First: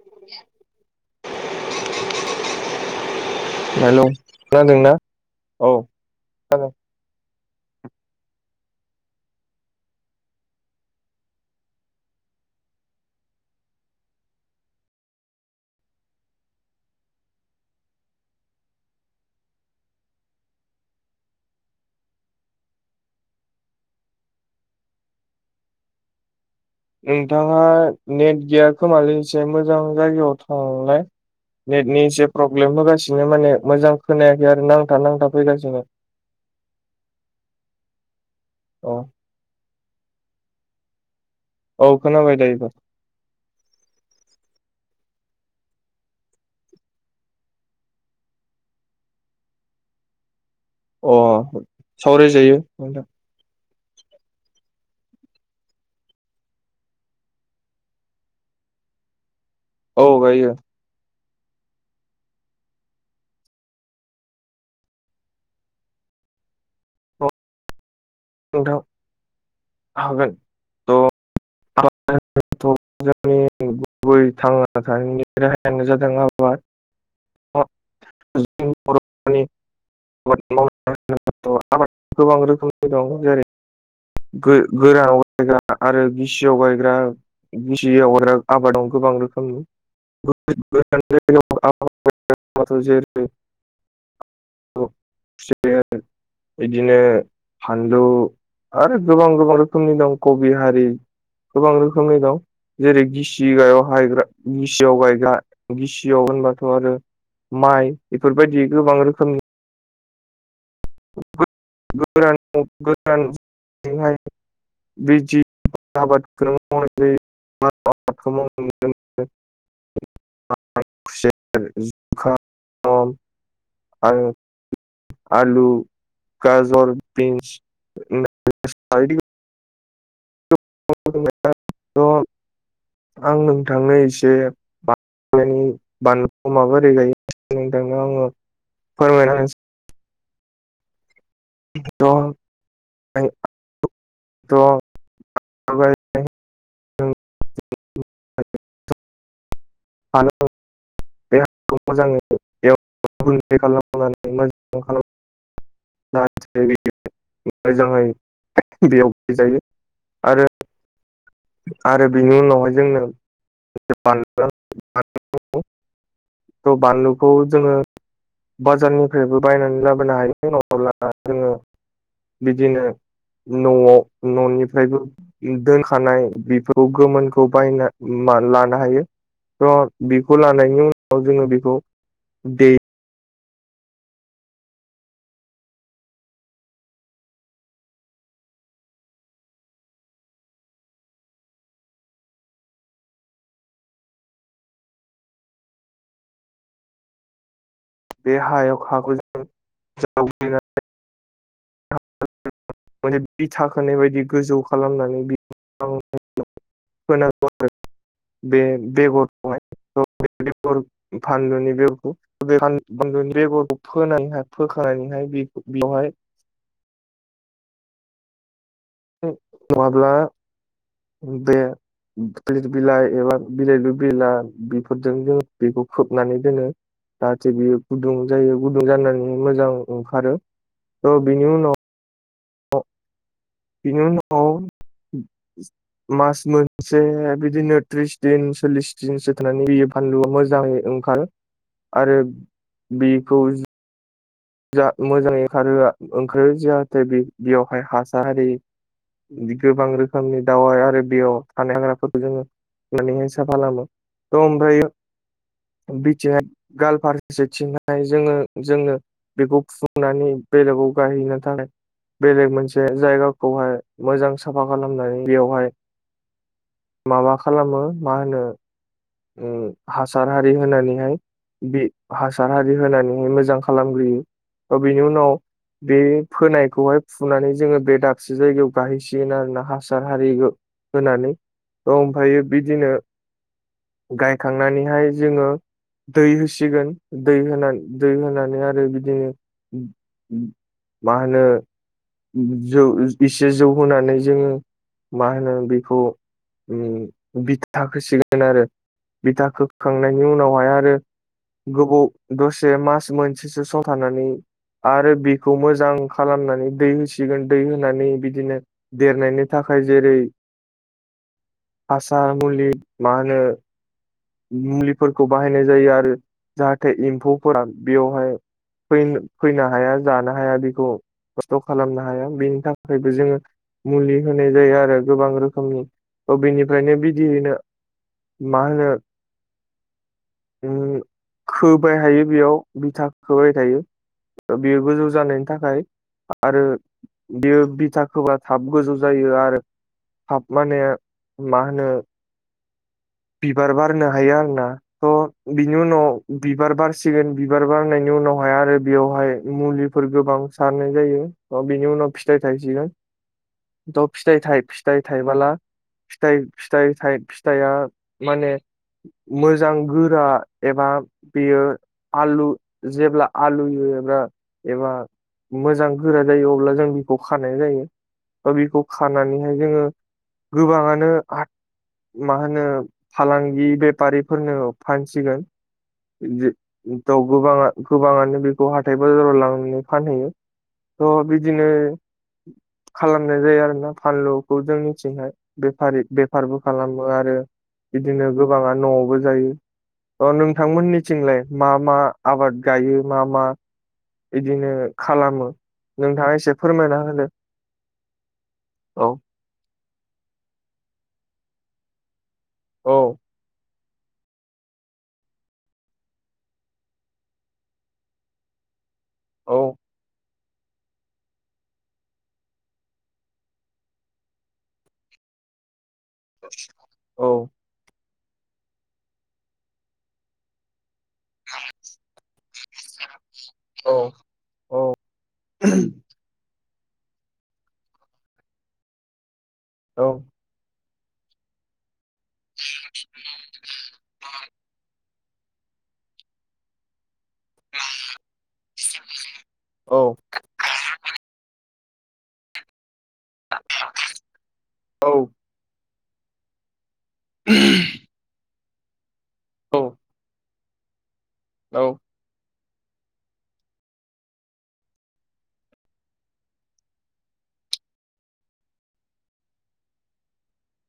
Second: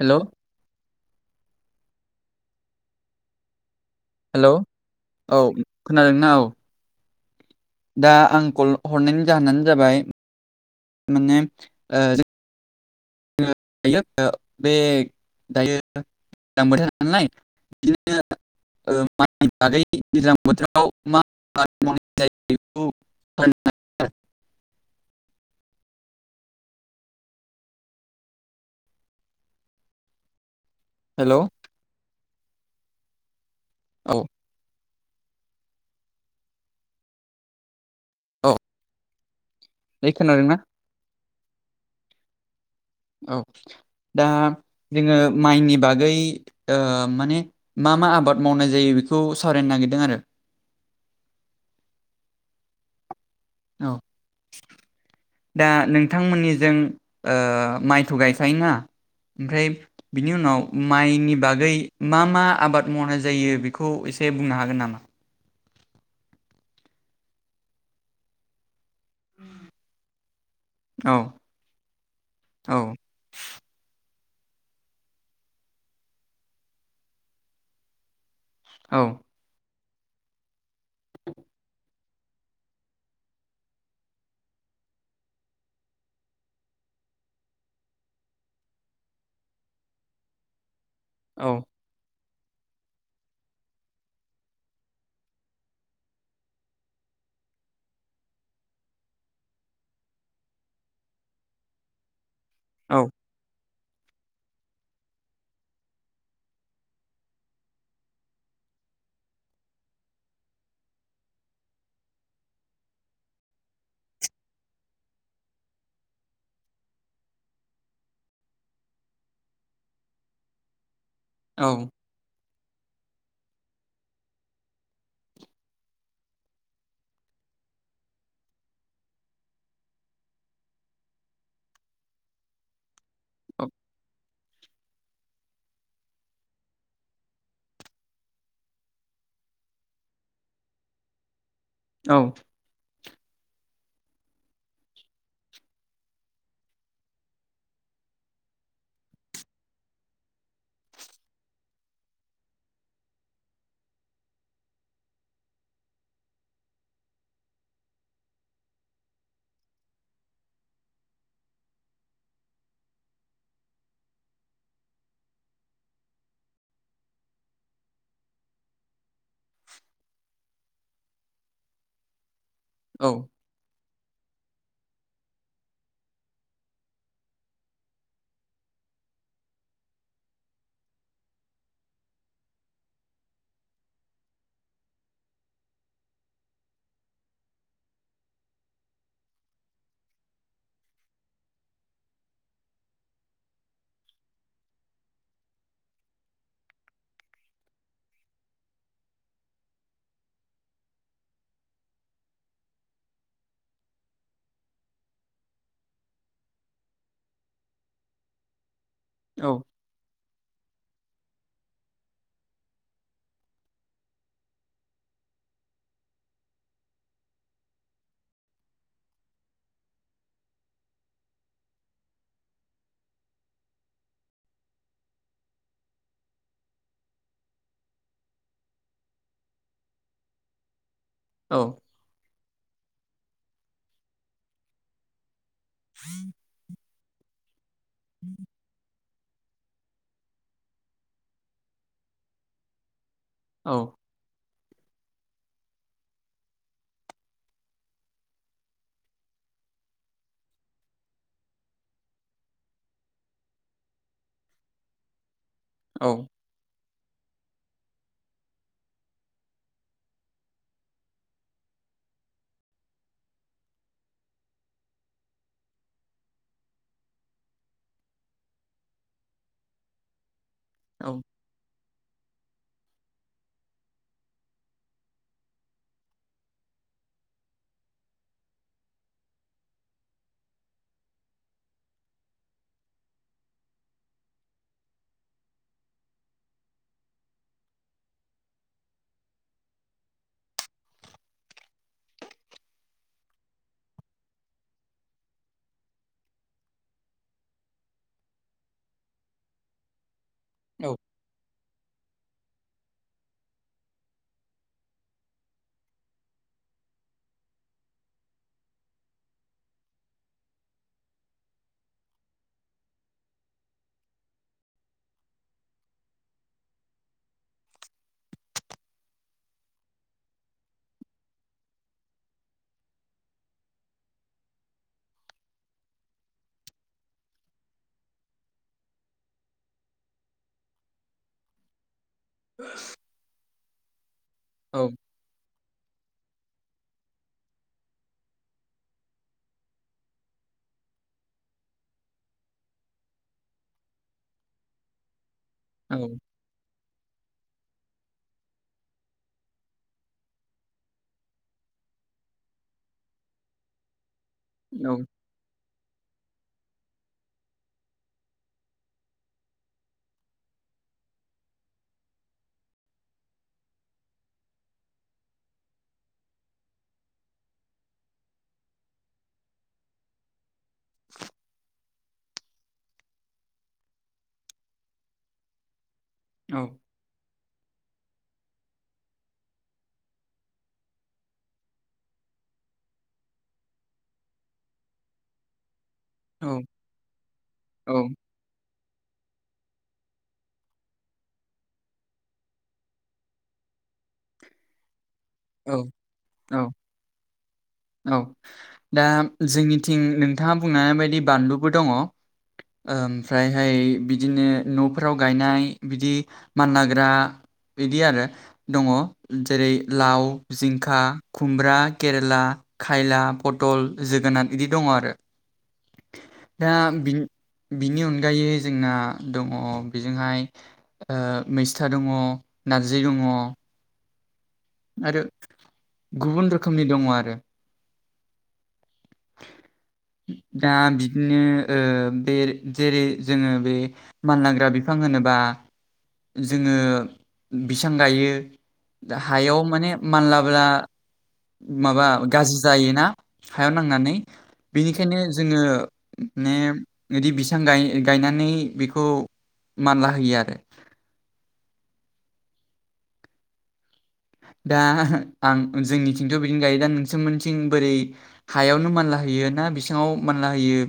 हेल' [inaudible] हेल' खोनादोंना औ खोनादोंना औ [unintelligible] दा आं कल हरनायनि जाहोनानो जाबाय माने ओ जों [unintelligible] दायो बे दायो दैज्लां बोथोर नालाय बिदिनो ओ माइ बागै दैज्लां बोथोराव मा माव [unintelligible] नोंथाङा नेट गैया खोमालसेै एसे मोजां जायगायाव थांलाय हेलौ नेटनि जे प्रब्लेम होगासिनो माने मोजां औ खोनायाखै आरोना नांथा नांथा फैगासिनो औ दायो खोनादोंना औ खोनाबाय दायो औ दा जोङो माइनि बागै ओ माने मा मा आबाद मावनाय जायो बेखौ सावरायनो नागिरदों आरो अ सावराय जायो औ दा नोंथांमोननिजों ओ माइथ' गायखायोना ओमफ्राय औ बिनि गायो उनाव माइनि बागै मा मा आबाद मावनाय जायो बेखौ एसे बुंनो हागोन नामा नोंथां हागोन औ [unintelligible] [unintelligible] औ गुबै थांना थानायनि राहायानो जादों आबाद जों औ बर'नि [unintelligible] आबाद माव आबाद गोबां रोखोमनि दं जेरै गो गोरानाव गायग्रा आरो गिसियाव गायग्रा गिसियाव आरो आबादाव गोबां रोखोमनि [unintelligible] औ [unintelligible] [unintelligible] बिदिनो फानलु आरो गोबां गोबां रोखोमनि दं कबि हारि गोबां रोखोमनि दं जेरै औ गि सि हायाव हायग्रा गिसियाव गायग्रा गिसियाव होनबाथ' आरो माइ बेफोरबायदि गोबां रोखोमनि [unintelligible] [unintelligible] [unintelligible] खुसेर जुखाम औ आरो [unintelligible] आलु गाजर बिन्स [unintelligible] [unintelligible] आं औ नोंथांनो एसे [unintelligible] बानलुखौ माबोरै गायो नोंथांनो आङो फोरमायना होनिसै औ [unintelligible] आरो [unintelligible] बे हाखौ मोजाङै [unintelligible] खालामनानै मोजां [inaudible] [unintelligible] मोजाङै बेयाव जायो आरो आरो बिनि उनावहाय जोंनो बानलुवा [unintelligible] थ' बानलुखौ जोङो बाजारनिफ्रायबो बायनानै लाबोनो हायो नङाब्ला जोङो बिदिनो औ न'वाव न'निफ्रायबो दोनखानाय बेफोराव गोमोनखौ बायना लानो हायो थ' बेखौ लानायनि उनाव जोङो बेखौ दे बे हायाव हाखौ जों जावग्लिनानै [unintelligible] माने बिथा खोनाय बादि गोजौ खालामनानै [unintelligible] फोनांगौ आरो बे बेगर औ खौहाय थ' बे बेगर फानलुनि बेगरखौ बे फान फानलुनि बेगरखौ फोनानैहाय फोखानानैहाय बेखौ बेयावहाय नङाब्ला बे थालिर बिलाइ एबा बिलाइदो बिलाइ बेफोरदों जों बेखौ खोबनानै दोनो जाहाथे बियो गुदुं जायो गुदुं जानानै मोजां ओंखारो थ' बिनि औ उनाव [unintelligible] बिनि उनाव मास मोनसे बिदिनो त्रिस दिन सल्लिस दिनसो थानानै बेयो फानलुआ मोजाङै ओंखारो आरो बेखौ औ जा मोजाङै ओंखारहोआ ओंखारो जाहाथे बेयावहाय हासार आरि गोबां रोखोमनि दावाय आरो बेयाव थानाय हाग्राफोरखौ जोङो मानेहाय साफा खालामो थ' ओमफ्रायो औ बिथिं हाय गालफारसेथिंहाय जोङो जोङो बेखौ फुंनानै बेलेगाव गाहैनो थाखाय बेलेग मोनसे जायगाखौहाय मोजां साफा खालामनानै बेयावहाय माबा खालामो मा होनो हासार हारि औ होनानैहाय बि हासार हारि होनानैहाय मोजां खालामग्रोयो बिनि उनाव बे फोनायखौहाय फुनानै जोङो बे दाबसे जायगायाव गाहैसिगोन आरोना हासार हारि होनानै औ ओमफायो बिदिनो गायखांनानैहाय जोङो दै होसिगोन दै होनानै दै होनानै आरो बिदिनो मा होनो जौ एसे जौ होनानै जोङो मा होनो बेखौ बिथा खोसिगोन आरो बिथा खोखांनायनि उनावहाय आरो गोबाव दसे मास मोनसेसो सम थानानै आरो बिखौ मोजां खालामनानै दै होसिगोन दै होनानै बिदिनो देरनायनि थाखाय जेरै हासार मुलि मा होनो मुलिफोरखौ बाहायनाय जायो आरो जाहाथे एम्फौफोरा बेयावहाय फै फैनो हाया जानो हाया बेखौ खस्थ' खालामनो हाया बेनि थाखायबो जोङो मुलि होनाय जायो आरो गोबां रोखोमनि बेनिफ्रायनो बिदियैनो मा होनो खोबाय थायो बेयाव बिथा खोबाय थायो औ बियो गोजौ जानायनि थाखाय आरो बियो बिथा खोबा थाब गोजौ जायो आरो थाब माने मा होनो बिबार बारनो हायो आरोना थ' बिनि उनाव बिबार बारसिगोन बिबार बारनायनि उनावहाय आरो बेयावहाय मुलिफोर गोबां सारनाय जायो अ बिनि उनाव फिथाइ थाइसिगोन [inaudible] थ' फिथाइ थाइ फिथाइ थाइबाला फिथाइ फिथाइ फिथाइया माने मोजां गोरा एबा बेयो आलु जेब्ला आलुयो एबा एबा मोजां गोरा जायो अब्ला जों बिखौ खानाय जायो बा बिखौ खानानैहाय जोङो गोबाङानो मा होनो फालांगि बेफारिफोरनो फानसिगोन थ' गोबाङा गोबाङानो बेखौ हाथाय बाजाराव लांनानै फानहैयो थ' बिदिनो खालामनाय जायो आरोना फानलुखौ जों थिंहाय बेफारि बे फारबो खालामो आरो औ बिदिनो गोबाङा न'आवबो जायो अ नोंथांमोननिथिंलाय मा मा आबाद गायो मा मा बिदिनो खालामो औ नोंथाङा एसे औ फोरमायना होदो औ दा औ जोंनिथिं नोंथाङा बुंनाय बायदि बानलुबो दङ ओम औ ओमफ्रायहाय बिदिनो न'फोराव गायनाय बिदि मानलाग्रा बिदि आरो दङ जेरै औ लाव जिंखा खुमब्रा केरेला खायला पटल जोगोनार बिदि दङ आरो दा बि औ बिनि अनगायै जोंना दङ बेजोंहाय मैस्था दङ नारजि दङ औ आरो गुबुन रोखोमनि दङ आरो औ दा बिदिनो बे जेरै जोङो बे मानलाग्रा बिफां होनोबा जोङो बिसां गायो दा हायाव माने औ मानलाब्ला माबा गाज्रि जायोना नायनानै औ बिनिखायनो जोङो बिदि बैसां गायनानै बेखौ औ मानला होयो आरो औ दा आं जोंनिथिंथ' बिदिनो गायो दा नोंसोरमोनथिं बोरै हायावनो मानला होयो ना बैसांआव मानला होयो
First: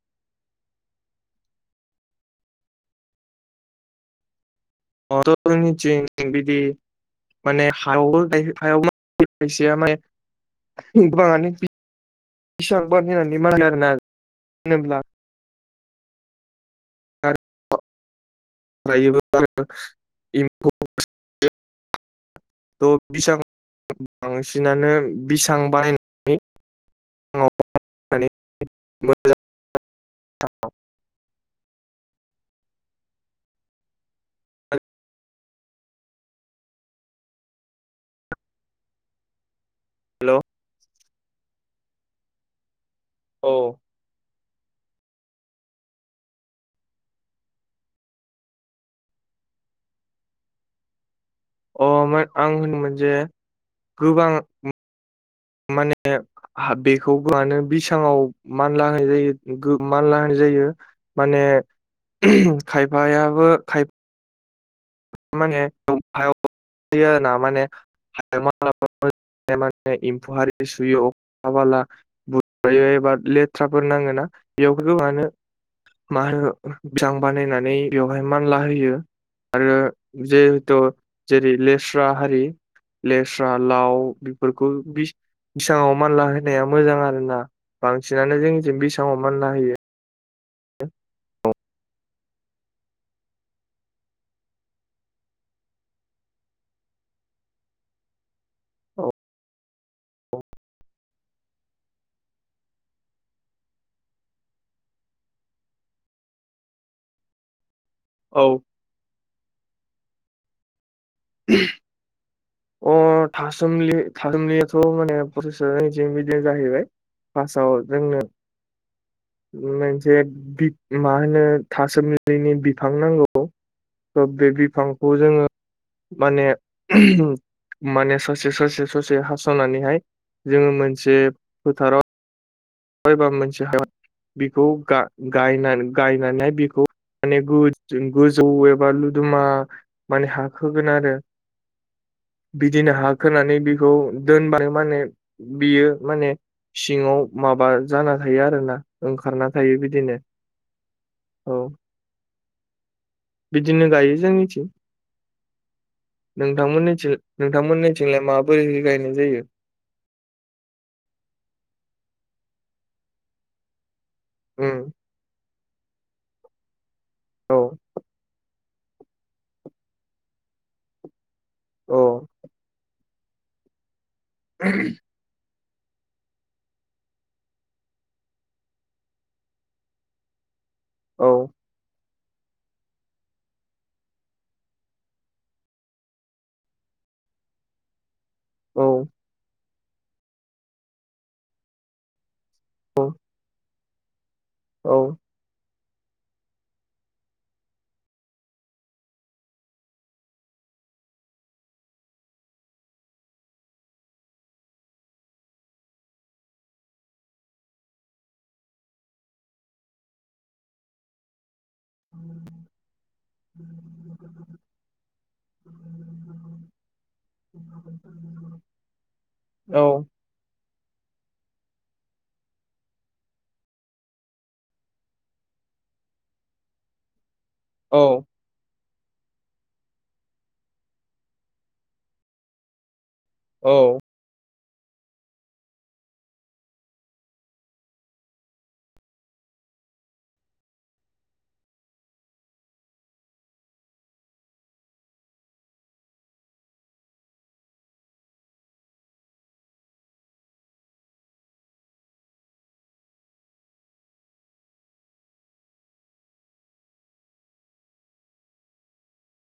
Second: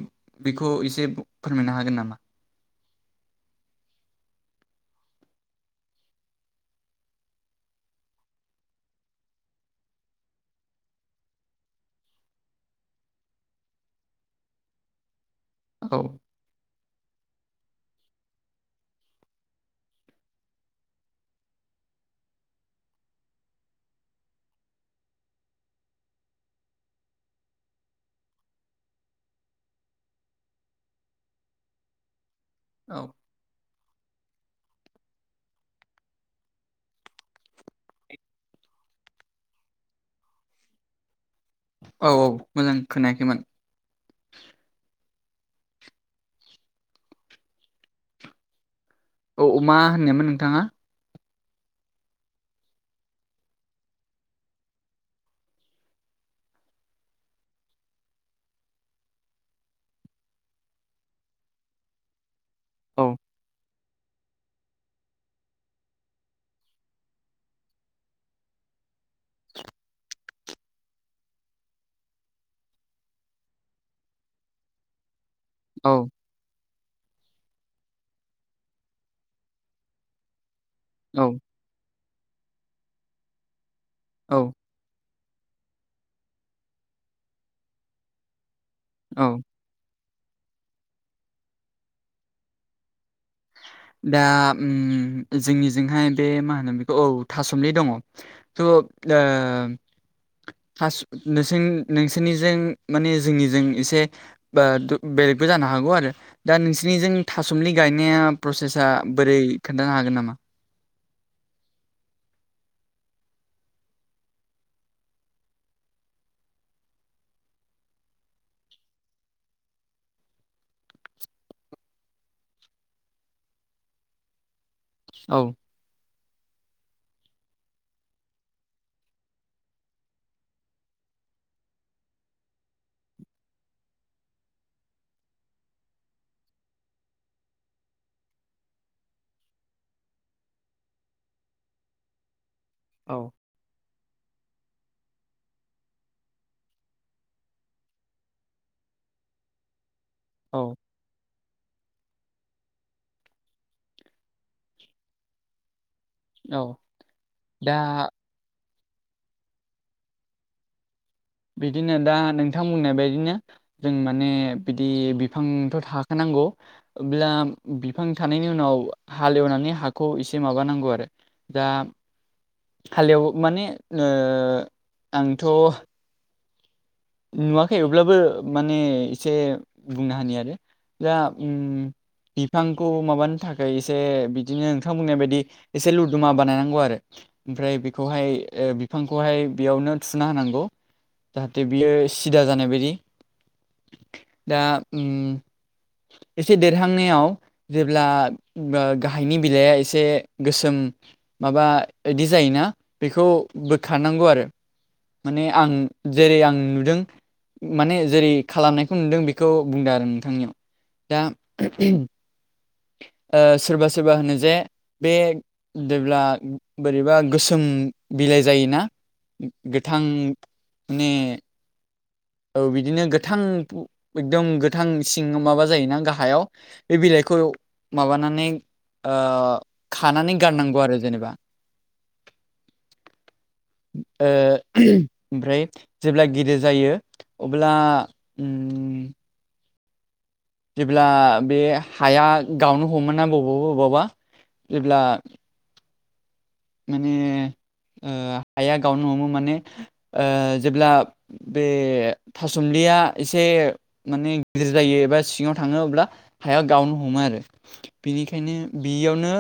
बेखौ एसे फोरमायनो हागोन नामा जोंनिथिं' बिदि माने हायाव हायाव [unintelligible] गोबाङानो बेसेबां होननानै मानो आरोना होनोब्ला [unintelligible] औ [unintelligible] एम्फौ [unintelligible] [unintelligible] थ' बांसिनानो बैसां बानायनानै [unintelligible] औ औ हेल' औ-औ मोजां खोनायाखैमोन औ औ मा होननायमोन नोंथाङा अ आं होनोमोन जे गोबां माने बेखौनो बिसाङाव मानला होनाय जायो मानला होनाय जायो माने औ खायफायाबो खाय माने हायाव माने [unintelligible] माने एम्फौ हारिनि सुयो अखा हाब्ला बोयो एबा लेथ्राफोर नाङो ना बेयावफोरखौ मानो औ मा होनो बैसां बानायनानै बेवहाय मानला होयो आरो जिहेथु औ जेरै लेस्रा हारि लेस्रा लाउ औ बेफोरखौ बैसाङाव मानला होनाया मोजां आरो ना बांसिनानो जोंजों बैसाङाव औ मानला होयो औ [unintelligible] दा जोंनिजोंहाय बे मा होनो बेखौ औ था सोमलि दङ था सोमलि नोंस नोंसोरनिजों माने जोंनिजों एसे बा दु बेलेगबो जानो हागौ आरो दा नोंसिनिजों थासुमलि गायनाया औ प्रसेसा बोरै खोन्थानो हागोन नामा? [unintelligible] अ थासुमलि -थासुमलियाथ' माने फसिस [unintelligible] बिदि जाहैबाय। पासआव जोंनो मोनसे। पिग मा होनो थासोमलैनि बिफां नांगौ। थ बे बिफांखौ औ जोङो माने माने ससे ससे ससे हास'नानैहाय जोङो मोनसे फोथाराव मायबा मोनसे हायाव बिखौ गा-गायनान-गायनानै बिखौ माने गोज-गोजौ एबा लुदुमा माने हाखोगोन आरो बिदिनो औ हाखोनानै बि खौ दोनबानो माने बियो माने सिङाव माबा जाना थायो आरोना ओंखारना थायो बिदिनो औ औ बिदिनो गायो जोंनिथि। औ नोंथांमोननिथि दा नोंथांमोननिथिंलाय माबोरै गायनाय जायो? बिदिनो दा नोंथां बुंनाय बायदिनो जों माने बिदि उम बिफांथ' थाखानांगौ अब्ला औ बिफां थानायनि उनाव हालेवनानै हाखौ इसे माबानांगौ आरो दा औ हालेवो माने आंथ' नुवाखै अब्लाबो माने इसे बुंना होनि आरो जा औ उम बिफांखौ माबानो थाखाय एसे बिदिनो नोंथां बुंनाय बायदि एसे लुदुमा बानायनांगौ आरो ओमफ्राय बेखौहाय ओ औ बिफांखौहाय बेयावनो थुना होनांगौ जाहाथे बियो सिदा जानायबादि औ दा उम एसे देरहांनायाव जेब्ला ओ गाहायनि बिलाइआ एसे गोसोम माबा ओइदि जायोना बेखौ बोखारनांगौ आरो माने आं जेरै आं नुदों माने जेरै खालामनायखौ नुदों बेखौ बुंदों आरो नोंथांनियाव दा ओ सोरबा सोरबा होनो जे बे देब्ला बोरैबा गोसोम बिलाइ जायोना औ गोथां ने औ बिदिनो गोथां पु-एकदम गोथां सिं माबा जायोना गाहायाव। बे बिलाइखौ औ माबानानै ओ खानानै गारनांगौ आरो जेनेबा‌ औ। ओ ओमफ्राय जेब्ला गिदिर जायो अब्ला उम जेब्ला बे हाया गावनो हमोना बबावबा बबावबा जेब्ला माने ओ हाया गावनो हमो माने ओ जेब्ला बे थासोमलिया एसे माने गिदिर जायो एबा सिङाव थाङो अब्ला हाया गावनो हमो आरो। बिनिखायनो बियावनो